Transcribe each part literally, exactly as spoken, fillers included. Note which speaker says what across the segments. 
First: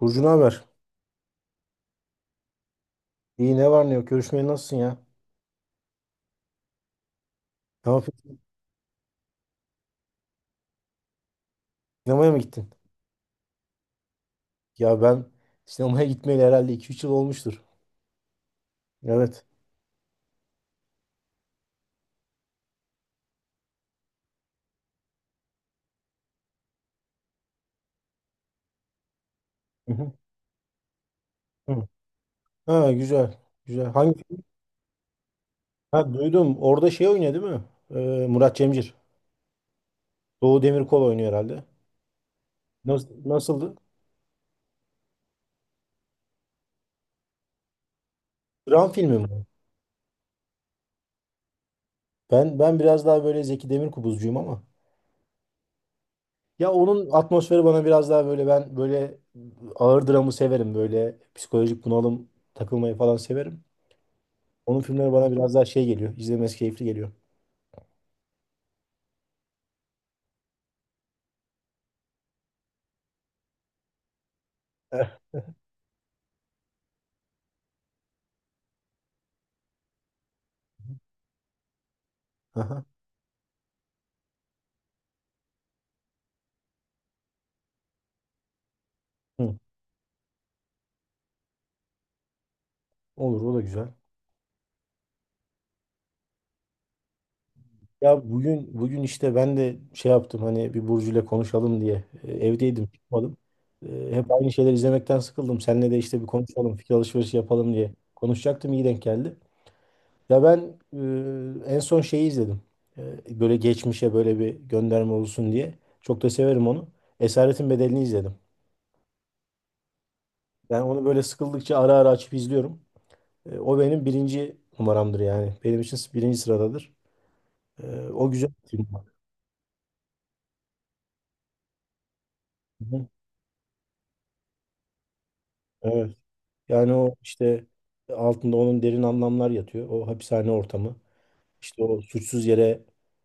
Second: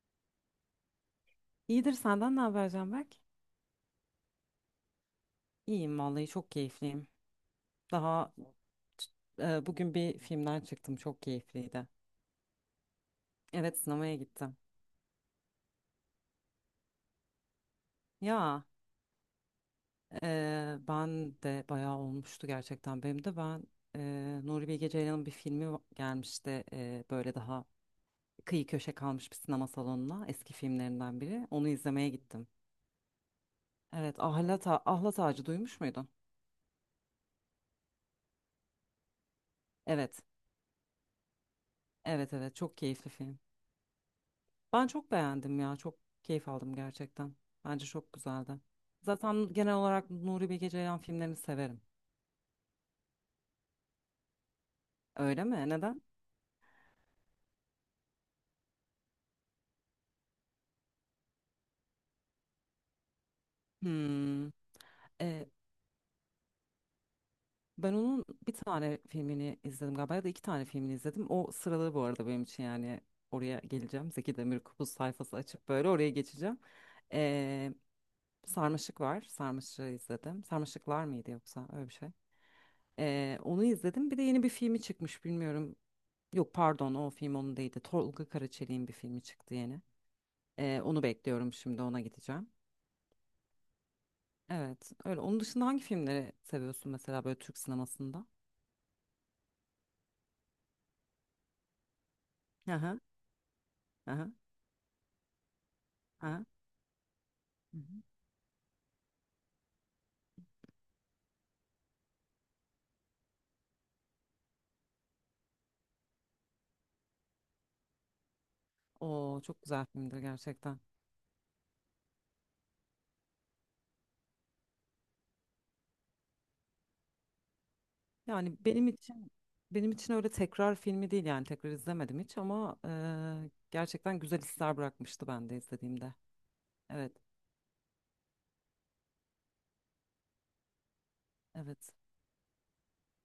Speaker 1: Burcu ne haber?
Speaker 2: İyidir senden ne haber Canberk?
Speaker 1: İyi ne var ne yok? Görüşmeye nasılsın ya?
Speaker 2: İyiyim vallahi çok keyifliyim.
Speaker 1: Ne
Speaker 2: Daha
Speaker 1: yapıyorsun?
Speaker 2: e, bugün bir filmden çıktım çok keyifliydi.
Speaker 1: Sinemaya mı gittin?
Speaker 2: Evet sinemaya gittim.
Speaker 1: Ya ben sinemaya gitmeyeli herhalde iki üç yıl olmuştur.
Speaker 2: Ya
Speaker 1: Evet.
Speaker 2: e, Ben de bayağı olmuştu gerçekten benim de ben e, Nuri Bilge Ceylan'ın bir filmi va- gelmişti, e, böyle daha kıyı köşe kalmış bir sinema
Speaker 1: Hı hı.
Speaker 2: salonuna eski filmlerinden biri, onu
Speaker 1: Hı.
Speaker 2: izlemeye gittim.
Speaker 1: Ha güzel. Güzel. Hangi
Speaker 2: Evet
Speaker 1: film?
Speaker 2: Ahlat, A- Ahlat Ağacı duymuş muydun?
Speaker 1: Ha duydum. Orada şey oynuyor değil mi? Ee, Murat Cemcir.
Speaker 2: Evet
Speaker 1: Doğu Demirkol oynuyor herhalde.
Speaker 2: evet evet çok
Speaker 1: Nasıl,
Speaker 2: keyifli film.
Speaker 1: nasıldı?
Speaker 2: Ben çok beğendim ya. Çok keyif aldım gerçekten. Bence çok güzeldi.
Speaker 1: Dram filmi mi?
Speaker 2: Zaten genel olarak Nuri Bilge Ceylan filmlerini severim.
Speaker 1: Ben ben biraz daha böyle Zeki Demirkubuzcuyum ama.
Speaker 2: Öyle mi? Neden?
Speaker 1: Ya onun atmosferi bana biraz daha böyle ben böyle ağır dramı severim. Böyle psikolojik bunalım takılmayı falan severim.
Speaker 2: Hmm.
Speaker 1: Onun filmleri bana
Speaker 2: Ee,
Speaker 1: biraz daha şey geliyor. İzlemesi keyifli geliyor.
Speaker 2: ben onun bir tane filmini izledim galiba ya da iki tane filmini izledim. O sıralı bu arada benim için yani oraya geleceğim. Zeki Demirkubuz
Speaker 1: Eh.
Speaker 2: sayfası açıp böyle oraya geçeceğim. Ee, Sarmaşık var. Sarmaşık'ı izledim. Sarmaşıklar mıydı yoksa öyle bir şey.
Speaker 1: Aha.
Speaker 2: Ee, onu izledim. Bir de yeni bir filmi çıkmış bilmiyorum. Yok pardon o film onun değildi. Tolga Karaçelik'in bir filmi çıktı
Speaker 1: Hı.
Speaker 2: yeni. Ee, onu bekliyorum şimdi ona gideceğim.
Speaker 1: Olur o da güzel.
Speaker 2: Evet öyle. Onun dışında hangi filmleri seviyorsun mesela böyle Türk sinemasında?
Speaker 1: Ya bugün bugün işte ben de şey yaptım hani bir Burcu'yla konuşalım diye. E, Evdeydim
Speaker 2: Aha,
Speaker 1: çıkmadım. E,
Speaker 2: aha,
Speaker 1: hep aynı şeyler izlemekten sıkıldım. Seninle de işte bir
Speaker 2: aha.
Speaker 1: konuşalım, fikir alışverişi yapalım
Speaker 2: Hı
Speaker 1: diye.
Speaker 2: hı.
Speaker 1: Konuşacaktım, iyi denk geldi. Ya ben e, en son şeyi izledim. E, böyle geçmişe böyle bir gönderme olsun diye. Çok da severim onu. Esaretin Bedeli'ni izledim.
Speaker 2: Oo çok güzel filmdir gerçekten.
Speaker 1: Ben onu böyle sıkıldıkça ara ara açıp izliyorum. E, o benim birinci numaramdır yani. Benim için birinci sıradadır. E, o güzel
Speaker 2: Yani
Speaker 1: bir film
Speaker 2: benim
Speaker 1: var.
Speaker 2: için benim için öyle tekrar filmi değil yani tekrar izlemedim hiç ama e,
Speaker 1: Hı hı.
Speaker 2: gerçekten güzel hisler bırakmıştı ben de izlediğimde.
Speaker 1: Evet. Yani
Speaker 2: Evet,
Speaker 1: o işte, altında onun derin anlamlar yatıyor. O hapishane ortamı. İşte
Speaker 2: evet,
Speaker 1: o suçsuz yere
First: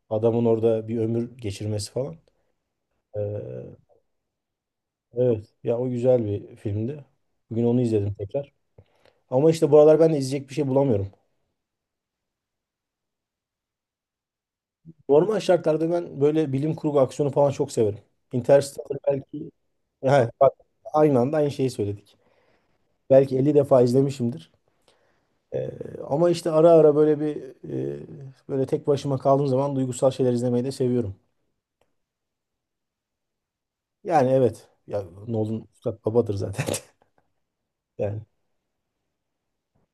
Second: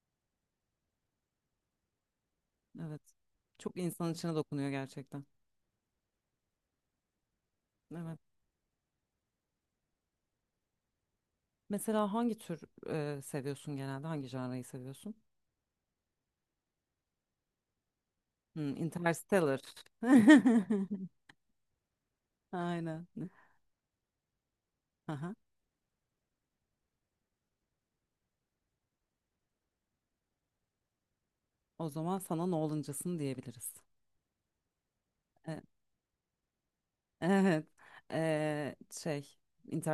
Speaker 1: adamın orada bir ömür geçirmesi falan.
Speaker 2: evet.
Speaker 1: E,
Speaker 2: Çok insan içine dokunuyor gerçekten.
Speaker 1: evet. Ya o güzel bir filmdi. Bugün onu izledim
Speaker 2: Evet.
Speaker 1: tekrar. Ama işte bu aralar ben de izleyecek bir şey bulamıyorum.
Speaker 2: Mesela hangi tür e, seviyorsun genelde? Hangi janrayı seviyorsun?
Speaker 1: Normal şartlarda ben böyle bilim kurgu, aksiyonu falan çok severim.
Speaker 2: Hmm,
Speaker 1: Interstellar belki.
Speaker 2: Interstellar.
Speaker 1: He, bak, aynı anda aynı şeyi söyledik.
Speaker 2: Aynen.
Speaker 1: Belki elli defa izlemişimdir.
Speaker 2: Aha.
Speaker 1: Ee, ama işte ara ara böyle bir e, böyle tek başıma kaldığım zaman duygusal şeyler izlemeyi de seviyorum.
Speaker 2: O zaman sana Nolan'cısın diyebiliriz.
Speaker 1: Yani evet. Ya
Speaker 2: E,
Speaker 1: Nolan Üstad babadır zaten.
Speaker 2: evet.
Speaker 1: Yani
Speaker 2: E, şey,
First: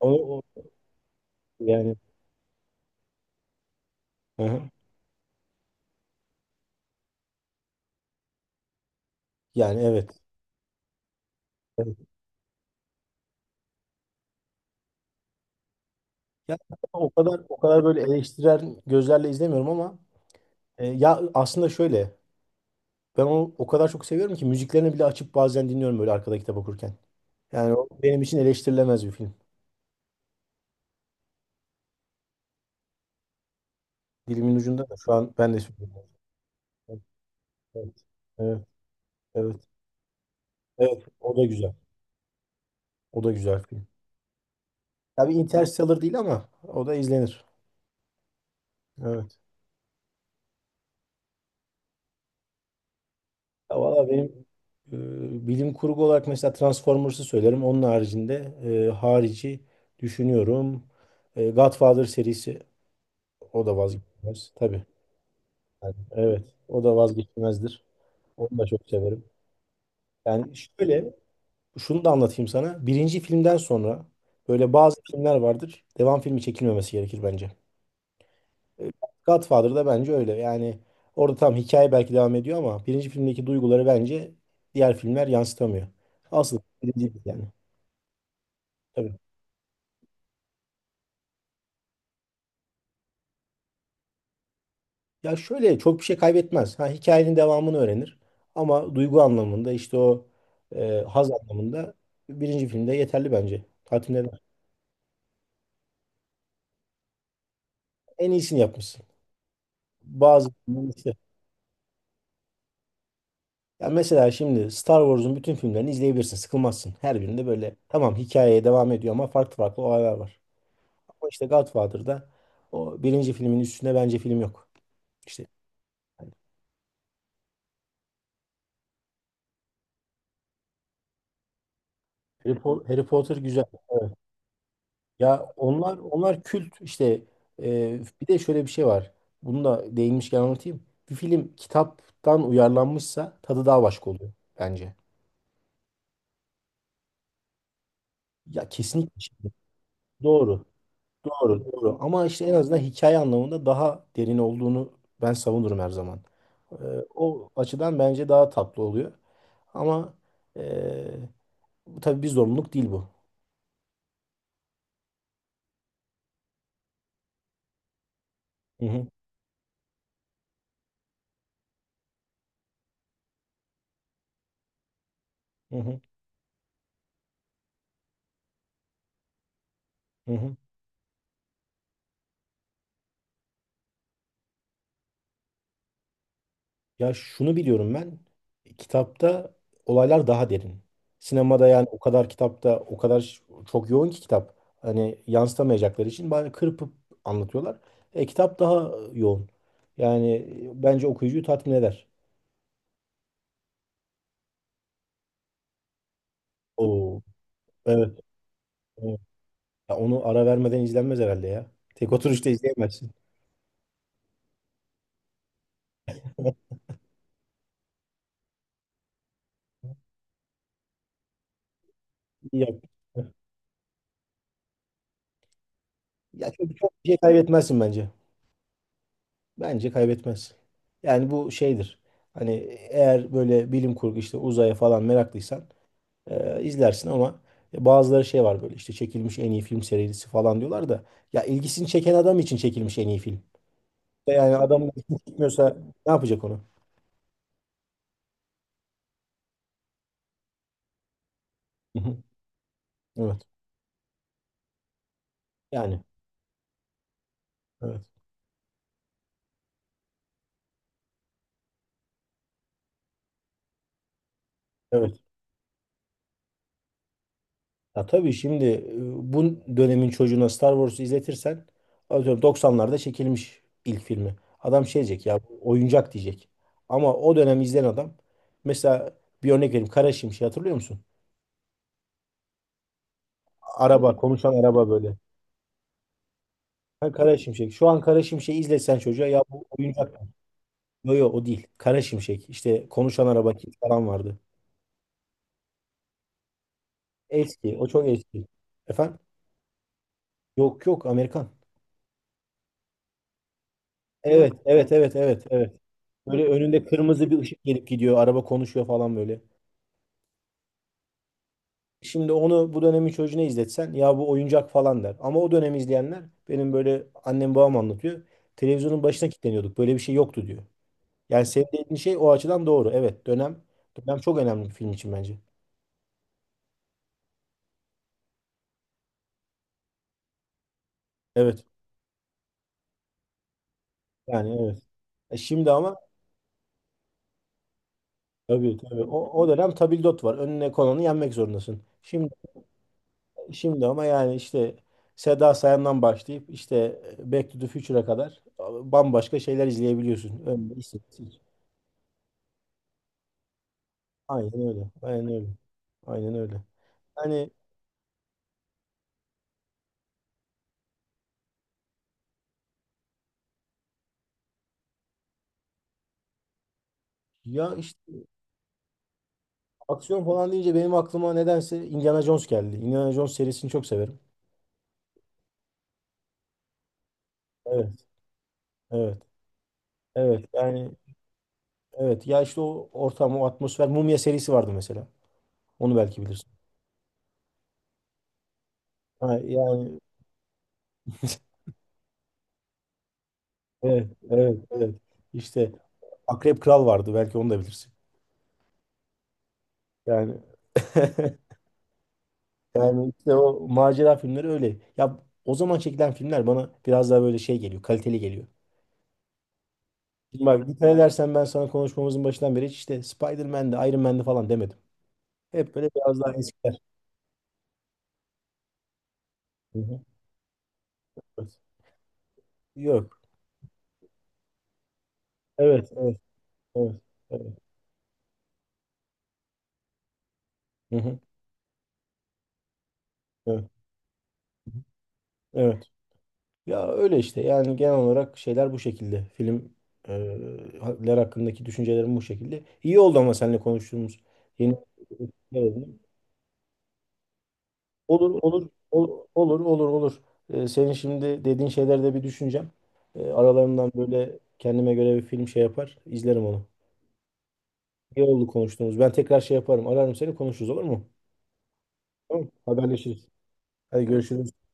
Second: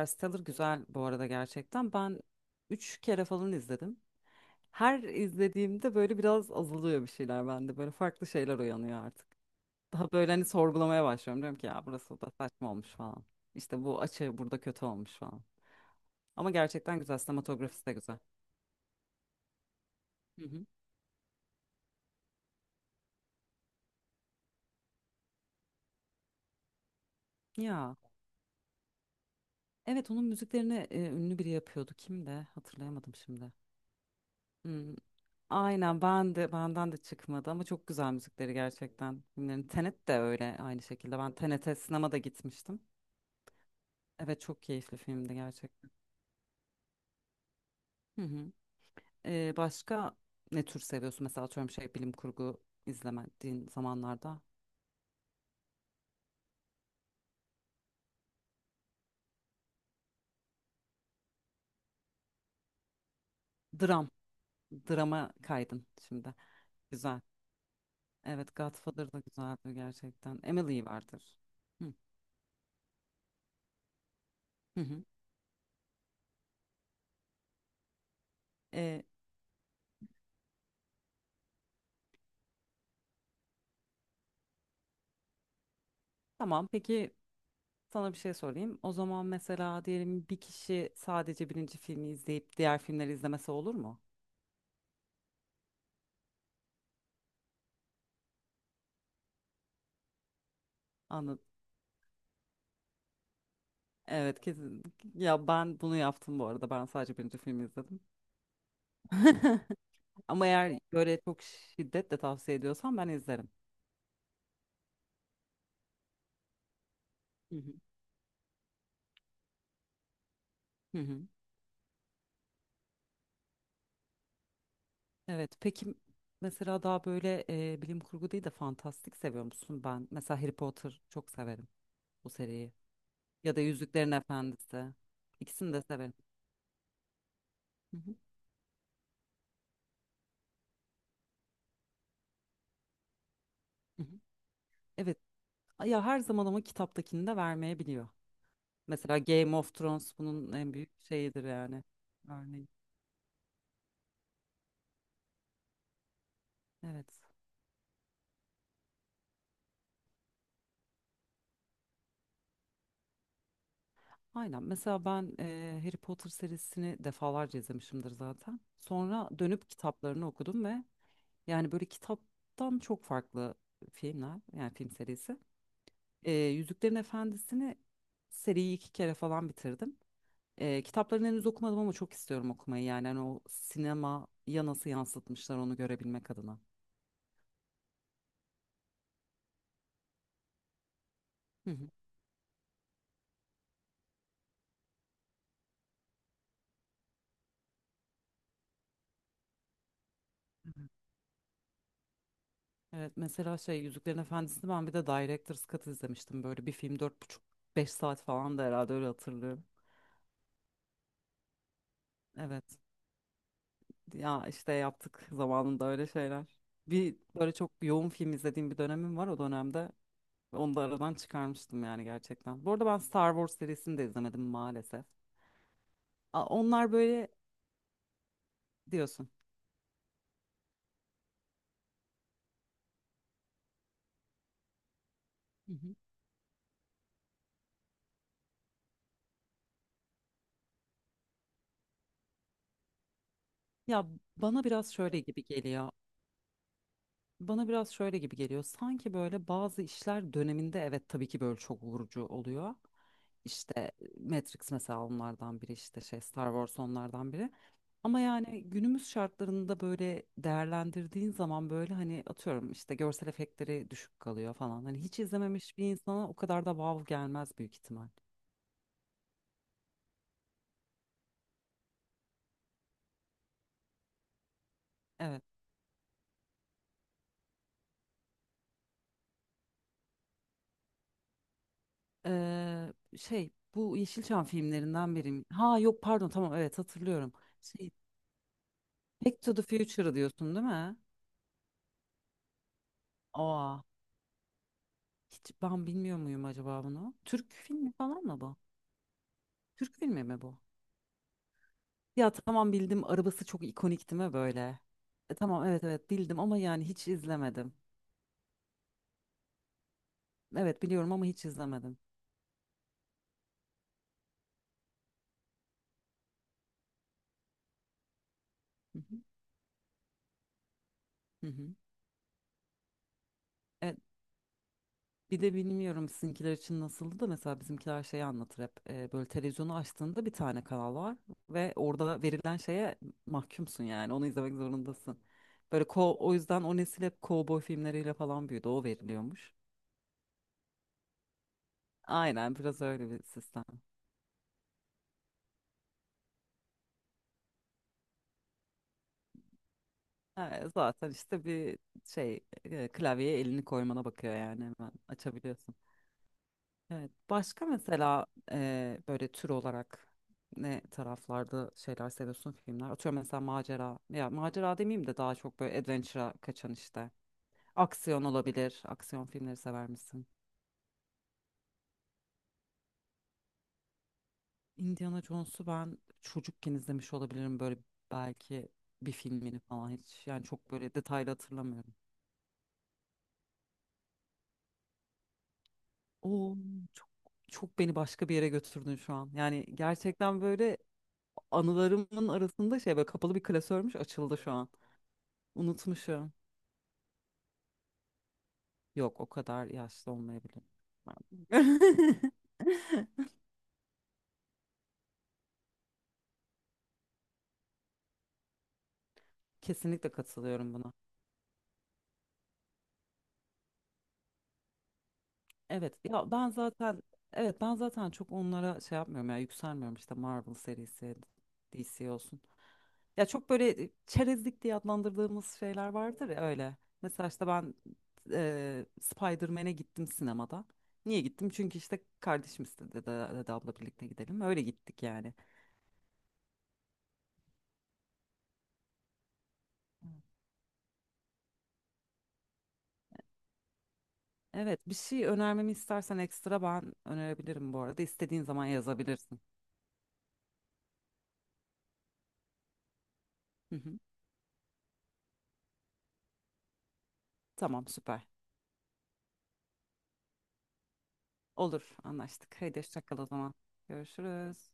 Speaker 1: onu o-
Speaker 2: güzel bu arada gerçekten.
Speaker 1: yani.
Speaker 2: Ben üç kere falan izledim.
Speaker 1: Hı hı.
Speaker 2: Her izlediğimde böyle biraz azalıyor bir şeyler bende. Böyle farklı şeyler uyanıyor artık.
Speaker 1: yani
Speaker 2: Daha
Speaker 1: evet.
Speaker 2: böyle hani sorgulamaya başlıyorum. Diyorum ki ya
Speaker 1: Evet.
Speaker 2: burası da saçma olmuş falan. İşte bu açı burada kötü olmuş falan. Ama
Speaker 1: Ya
Speaker 2: gerçekten
Speaker 1: o
Speaker 2: güzel.
Speaker 1: kadar o kadar
Speaker 2: Sinematografisi de
Speaker 1: böyle
Speaker 2: güzel.
Speaker 1: eleştiren gözlerle izlemiyorum ama
Speaker 2: Hı hı.
Speaker 1: e, ya aslında şöyle, ben onu o kadar çok seviyorum ki müziklerini bile açıp bazen dinliyorum, böyle arkada kitap okurken. Yani o
Speaker 2: Ya
Speaker 1: benim için eleştirilemez bir film.
Speaker 2: evet onun müziklerini e, ünlü biri yapıyordu. Kim de hatırlayamadım şimdi.
Speaker 1: Dilimin ucunda, da
Speaker 2: Hmm,
Speaker 1: şu an ben de
Speaker 2: aynen
Speaker 1: söylüyorum.
Speaker 2: ben de benden de
Speaker 1: Evet,
Speaker 2: çıkmadı ama çok
Speaker 1: evet,
Speaker 2: güzel müzikleri
Speaker 1: evet,
Speaker 2: gerçekten. Filmlerin
Speaker 1: evet.
Speaker 2: Tenet de öyle aynı
Speaker 1: Evet,
Speaker 2: şekilde. Ben
Speaker 1: o da güzel.
Speaker 2: Tenet'e sinemada gitmiştim.
Speaker 1: O da güzel film.
Speaker 2: Evet çok keyifli
Speaker 1: Tabii
Speaker 2: filmdi gerçekten.
Speaker 1: Interstellar değil ama o da izlenir.
Speaker 2: Hı hı.
Speaker 1: Evet.
Speaker 2: E, başka ne tür seviyorsun? Mesela atıyorum şey bilim kurgu izlemediğin
Speaker 1: Ya valla
Speaker 2: zamanlarda.
Speaker 1: benim e, bilim kurgu olarak mesela Transformers'ı söylerim. Onun haricinde e, harici düşünüyorum. E, Godfather serisi, o da
Speaker 2: Dram.
Speaker 1: vazgeçilmez tabii.
Speaker 2: Drama kaydın
Speaker 1: Yani,
Speaker 2: şimdi.
Speaker 1: evet. O da
Speaker 2: Güzel.
Speaker 1: vazgeçilmezdir.
Speaker 2: Evet,
Speaker 1: Onu da çok
Speaker 2: Godfather da
Speaker 1: severim.
Speaker 2: güzeldi gerçekten.
Speaker 1: Yani
Speaker 2: Emily
Speaker 1: şöyle,
Speaker 2: vardır. Hı
Speaker 1: şunu da anlatayım sana. Birinci filmden sonra böyle
Speaker 2: hı.
Speaker 1: bazı
Speaker 2: hı.
Speaker 1: filmler vardır, devam filmi çekilmemesi gerekir bence. E,
Speaker 2: Ee,
Speaker 1: Godfather'da bence öyle. Yani orada tam hikaye belki devam ediyor ama birinci filmdeki duyguları bence diğer filmler yansıtamıyor. Asıl
Speaker 2: tamam,
Speaker 1: birinci
Speaker 2: peki
Speaker 1: film yani.
Speaker 2: sana bir şey sorayım. O
Speaker 1: Tabii.
Speaker 2: zaman mesela diyelim bir kişi sadece birinci filmi izleyip diğer filmleri izlemesi olur mu?
Speaker 1: Ya şöyle, çok bir şey kaybetmez. Ha, hikayenin devamını öğrenir. Ama duygu anlamında, işte o e, haz
Speaker 2: Anladım.
Speaker 1: anlamında, birinci filmde yeterli bence. Tatmin eder.
Speaker 2: Evet, kesin. Ya ben bunu yaptım bu arada. Ben sadece birinci filmi izledim.
Speaker 1: En iyisini yapmışsın.
Speaker 2: Ama
Speaker 1: Bazı
Speaker 2: eğer böyle çok şiddetle tavsiye ediyorsan ben izlerim.
Speaker 1: Ya mesela şimdi Star Wars'un bütün filmlerini izleyebilirsin. Sıkılmazsın. Her birinde
Speaker 2: Hı hı.
Speaker 1: böyle tamam, hikayeye devam ediyor ama farklı farklı olaylar var.
Speaker 2: Hı hı.
Speaker 1: Ama işte Godfather'da o birinci filmin üstünde bence film yok. İşte
Speaker 2: Evet, peki
Speaker 1: hani
Speaker 2: mesela daha böyle e, bilim kurgu değil de fantastik seviyor musun? Ben mesela Harry Potter çok severim bu
Speaker 1: Harry,
Speaker 2: seriyi.
Speaker 1: Po- Harry Potter
Speaker 2: Ya da
Speaker 1: güzel.
Speaker 2: Yüzüklerin Efendisi.
Speaker 1: Ya
Speaker 2: İkisini de
Speaker 1: onlar
Speaker 2: severim.
Speaker 1: onlar kült işte.
Speaker 2: Hı
Speaker 1: E,
Speaker 2: hı,
Speaker 1: bir de şöyle bir şey var. Bunu da değinmişken anlatayım. Bir film kitaptan uyarlanmışsa tadı daha
Speaker 2: hı
Speaker 1: başka
Speaker 2: hı.
Speaker 1: oluyor bence.
Speaker 2: Evet. Ya her zaman ama kitaptakini de vermeyebiliyor.
Speaker 1: Ya kesinlikle
Speaker 2: Mesela
Speaker 1: şimdi.
Speaker 2: Game of Thrones bunun
Speaker 1: Doğru.
Speaker 2: en büyük şeyidir
Speaker 1: Doğru,
Speaker 2: yani.
Speaker 1: doğru. Ama işte en
Speaker 2: Örneğin.
Speaker 1: azından hikaye anlamında daha derin olduğunu ben savunurum her zaman. Ee,
Speaker 2: Evet.
Speaker 1: o açıdan bence daha tatlı oluyor. Ama ee, bu tabii bir zorunluluk değil bu.
Speaker 2: Aynen. Mesela ben e, Harry Potter serisini defalarca izlemişimdir zaten.
Speaker 1: Hı hı,
Speaker 2: Sonra dönüp kitaplarını okudum ve yani böyle kitaptan çok farklı filmler yani film serisi.
Speaker 1: hı hı,
Speaker 2: E, Yüzüklerin Efendisi'ni seriyi iki kere falan bitirdim.
Speaker 1: hı hı.
Speaker 2: Ee, kitaplarını henüz okumadım ama çok istiyorum okumayı. Yani hani o sinemaya nasıl yansıtmışlar onu görebilmek adına.
Speaker 1: Ya şunu biliyorum ben. Kitapta olaylar daha derin. Sinemada
Speaker 2: Hı
Speaker 1: yani
Speaker 2: hı.
Speaker 1: o kadar, kitapta o kadar ş- çok yoğun ki kitap. Hani yansıtamayacakları için bari kırpıp anlatıyorlar. E, kitap daha yoğun. Yani
Speaker 2: Evet.
Speaker 1: e, bence okuyucuyu tatmin eder.
Speaker 2: Evet, mesela şey Yüzüklerin Efendisi'ni ben bir de Director's Cut izlemiştim. Böyle bir film
Speaker 1: Oo,
Speaker 2: dört buçuk beş
Speaker 1: evet.
Speaker 2: saat falan da herhalde öyle hatırlıyorum.
Speaker 1: Ya onu ara vermeden izlenmez herhalde ya. Tek oturuşta
Speaker 2: Evet.
Speaker 1: izleyemezsin.
Speaker 2: Ya işte yaptık zamanında öyle şeyler. Bir böyle çok yoğun film izlediğim bir dönemim var o dönemde. Onu da aradan çıkarmıştım yani
Speaker 1: İyi
Speaker 2: gerçekten. Bu
Speaker 1: yap.
Speaker 2: arada ben Star Wars serisini de izlemedim maalesef. Aa,
Speaker 1: Ya çok, çok
Speaker 2: onlar
Speaker 1: bir şey
Speaker 2: böyle
Speaker 1: kaybetmezsin bence.
Speaker 2: diyorsun.
Speaker 1: Bence kaybetmez. Yani bu şeydir. Hani eğer böyle bilim kurgu, işte uzaya falan meraklıysan e, izlersin ama. Bazıları şey var, böyle işte çekilmiş en iyi film serisi falan diyorlar da ya, ilgisini çeken adam için çekilmiş en iyi film.
Speaker 2: Ya
Speaker 1: Yani
Speaker 2: bana
Speaker 1: adam
Speaker 2: biraz şöyle gibi
Speaker 1: gitmiyorsa
Speaker 2: geliyor.
Speaker 1: ne yapacak onu?
Speaker 2: Bana biraz şöyle gibi geliyor. Sanki böyle bazı işler döneminde evet tabii ki böyle çok
Speaker 1: Hı hı.
Speaker 2: vurucu oluyor.
Speaker 1: Evet.
Speaker 2: İşte Matrix mesela onlardan biri işte
Speaker 1: Yani.
Speaker 2: şey Star Wars onlardan biri.
Speaker 1: Evet.
Speaker 2: Ama yani günümüz şartlarında böyle değerlendirdiğin zaman böyle hani atıyorum işte görsel efektleri düşük kalıyor falan. Hani hiç
Speaker 1: Evet.
Speaker 2: izlememiş bir insana o kadar da vav gelmez büyük
Speaker 1: Ya
Speaker 2: ihtimal.
Speaker 1: tabii şimdi e, bu dönemin çocuğuna Star Wars'u izletirsen, atıyorum doksanlarda çekilmiş ilk filmi, adam şey diyecek, ya
Speaker 2: Evet.
Speaker 1: bu oyuncak diyecek. Ama o dönem izleyen adam, mesela bir örnek vereyim, Kara Şimşek hatırlıyor musun?
Speaker 2: Ee, şey bu
Speaker 1: Araba
Speaker 2: Yeşilçam
Speaker 1: konuşan araba
Speaker 2: filmlerinden
Speaker 1: böyle.
Speaker 2: biri. Mi? Ha yok pardon tamam evet
Speaker 1: Ha,
Speaker 2: hatırlıyorum.
Speaker 1: Kara Şimşek. Şu
Speaker 2: Şey,
Speaker 1: an Kara Şimşek'i izlesen çocuğa,
Speaker 2: Back
Speaker 1: ya
Speaker 2: to the
Speaker 1: bu
Speaker 2: Future
Speaker 1: oyuncak.
Speaker 2: diyorsun değil mi?
Speaker 1: Yo yo, o değil. Kara Şimşek. İşte konuşan araba
Speaker 2: Aa,
Speaker 1: falan vardı.
Speaker 2: hiç ben bilmiyor muyum acaba bunu? Türk
Speaker 1: Eski. O
Speaker 2: filmi
Speaker 1: çok
Speaker 2: falan mı
Speaker 1: eski.
Speaker 2: bu?
Speaker 1: Efendim?
Speaker 2: Türk filmi mi bu?
Speaker 1: Yok yok, Amerikan.
Speaker 2: Ya tamam bildim arabası çok ikonik mi
Speaker 1: Evet
Speaker 2: böyle?
Speaker 1: evet evet
Speaker 2: E,
Speaker 1: evet
Speaker 2: tamam
Speaker 1: evet.
Speaker 2: evet evet bildim
Speaker 1: Böyle
Speaker 2: ama yani
Speaker 1: önünde
Speaker 2: hiç
Speaker 1: kırmızı bir ışık
Speaker 2: izlemedim.
Speaker 1: gelip gidiyor. Araba konuşuyor falan böyle.
Speaker 2: Evet biliyorum ama hiç izlemedim.
Speaker 1: Şimdi onu bu dönemin çocuğuna izletsen, ya bu oyuncak falan der. Ama o dönem izleyenler, benim böyle annem babam anlatıyor,
Speaker 2: Hı
Speaker 1: televizyonun
Speaker 2: hı.
Speaker 1: başına kilitleniyorduk, böyle bir şey yoktu diyor. Yani
Speaker 2: Hı
Speaker 1: senin
Speaker 2: hı.
Speaker 1: dediğin şey o açıdan doğru. Evet, dönem
Speaker 2: Evet,
Speaker 1: dönem çok önemli bir film için bence.
Speaker 2: bir de bilmiyorum sizinkiler için nasıldı da mesela bizimkiler şeyi anlatır hep e, böyle televizyonu açtığında bir tane kanal var
Speaker 1: Evet
Speaker 2: ve orada verilen şeye mahkumsun yani onu izlemek
Speaker 1: yani evet.
Speaker 2: zorundasın.
Speaker 1: E şimdi
Speaker 2: Böyle
Speaker 1: ama
Speaker 2: ko o yüzden o nesil hep kovboy filmleriyle falan büyüdü
Speaker 1: tabii
Speaker 2: o
Speaker 1: tabii, o, o
Speaker 2: veriliyormuş.
Speaker 1: dönem tabildot var. Önüne konanı yenmek zorundasın. Şimdi
Speaker 2: Aynen biraz öyle bir sistem.
Speaker 1: Şimdi ama yani işte Seda Sayan'dan başlayıp işte e, Back to the Future'a kadar bambaşka şeyler izleyebiliyorsun.
Speaker 2: Ha,
Speaker 1: Öyle
Speaker 2: zaten
Speaker 1: hissettim.
Speaker 2: işte bir şey e, klavyeye elini koymana bakıyor
Speaker 1: Aynen
Speaker 2: yani
Speaker 1: öyle.
Speaker 2: hemen
Speaker 1: Aynen öyle.
Speaker 2: açabiliyorsun.
Speaker 1: Aynen öyle.
Speaker 2: Evet.
Speaker 1: Yani
Speaker 2: Başka mesela e, böyle tür olarak ne taraflarda şeyler seviyorsun filmler? Atıyorum mesela macera. Ya macera demeyeyim de daha çok böyle adventure'a kaçan işte.
Speaker 1: ya işte,
Speaker 2: Aksiyon olabilir. Aksiyon filmleri sever
Speaker 1: aksiyon
Speaker 2: misin?
Speaker 1: falan deyince benim aklıma nedense Indiana Jones geldi. Indiana Jones serisini çok severim.
Speaker 2: Indiana Jones'u ben çocukken izlemiş olabilirim böyle
Speaker 1: Evet.
Speaker 2: belki bir
Speaker 1: Evet.
Speaker 2: filmini falan hiç. Yani
Speaker 1: Evet.
Speaker 2: çok
Speaker 1: Yani
Speaker 2: böyle detaylı hatırlamıyorum.
Speaker 1: evet. Ya işte o ortam, o atmosfer. Mumya serisi vardı mesela. Onu belki bilirsin.
Speaker 2: O çok çok beni başka bir yere götürdün şu an.
Speaker 1: Ha,
Speaker 2: Yani
Speaker 1: yani
Speaker 2: gerçekten böyle anılarımın arasında şey böyle kapalı bir klasörmüş
Speaker 1: evet.
Speaker 2: açıldı şu
Speaker 1: Evet.
Speaker 2: an.
Speaker 1: Evet. İşte
Speaker 2: Unutmuşum.
Speaker 1: Akrep Kral vardı. Belki onu da bilirsin.
Speaker 2: Yok o kadar yaşlı
Speaker 1: Yani
Speaker 2: olmayabilirim.
Speaker 1: yani işte o macera filmleri öyle. Ya o zaman çekilen filmler bana biraz daha böyle şey geliyor, kaliteli geliyor.
Speaker 2: Kesinlikle
Speaker 1: Şimdi bak,
Speaker 2: katılıyorum
Speaker 1: dikkat
Speaker 2: buna.
Speaker 1: edersen ben sana konuşmamızın başından beri hiç işte Spider-Man'de, Iron Man'de falan demedim. Hep böyle
Speaker 2: Evet
Speaker 1: biraz
Speaker 2: ya
Speaker 1: daha
Speaker 2: ben
Speaker 1: eskiler.
Speaker 2: zaten evet ben zaten çok onlara şey yapmıyorum ya
Speaker 1: Hı
Speaker 2: yükselmiyorum
Speaker 1: hı.
Speaker 2: işte Marvel serisi
Speaker 1: Evet.
Speaker 2: D C olsun.
Speaker 1: Yok.
Speaker 2: Ya çok böyle e, çerezlik diye adlandırdığımız şeyler
Speaker 1: Evet, evet,
Speaker 2: vardır ya öyle.
Speaker 1: evet,
Speaker 2: Mesela işte
Speaker 1: evet.
Speaker 2: ben e, Spider-Man'e gittim sinemada.
Speaker 1: Hı hı.
Speaker 2: Niye gittim? Çünkü işte kardeşim istedi dedi, dedi
Speaker 1: Evet,
Speaker 2: abla birlikte gidelim. Öyle gittik yani.
Speaker 1: evet. Ya öyle işte, yani genel olarak şeyler bu şekilde. Film e, ler hakkındaki düşüncelerim bu şekilde. İyi oldu ama seninle konuştuğumuz, yeni
Speaker 2: Evet, bir şey önermemi
Speaker 1: evet.
Speaker 2: istersen ekstra ben önerebilirim bu arada.
Speaker 1: Olur,
Speaker 2: İstediğin
Speaker 1: olur,
Speaker 2: zaman
Speaker 1: ol-
Speaker 2: yazabilirsin.
Speaker 1: olur, olur, olur. Ee, senin şimdi dediğin şeyler de bir düşüneceğim. Ee,
Speaker 2: Hı
Speaker 1: aralarından
Speaker 2: hı.
Speaker 1: böyle kendime göre bir film şey yapar, izlerim onu.
Speaker 2: Tamam,
Speaker 1: İyi
Speaker 2: süper.
Speaker 1: oldu konuştuğumuz. Ben tekrar şey yaparım, ararım seni, konuşuruz olur mu?
Speaker 2: Olur,
Speaker 1: Tamam,
Speaker 2: anlaştık. Haydi hoşça kal o
Speaker 1: haberleşiriz.
Speaker 2: zaman.
Speaker 1: Hadi görüşürüz.
Speaker 2: Görüşürüz.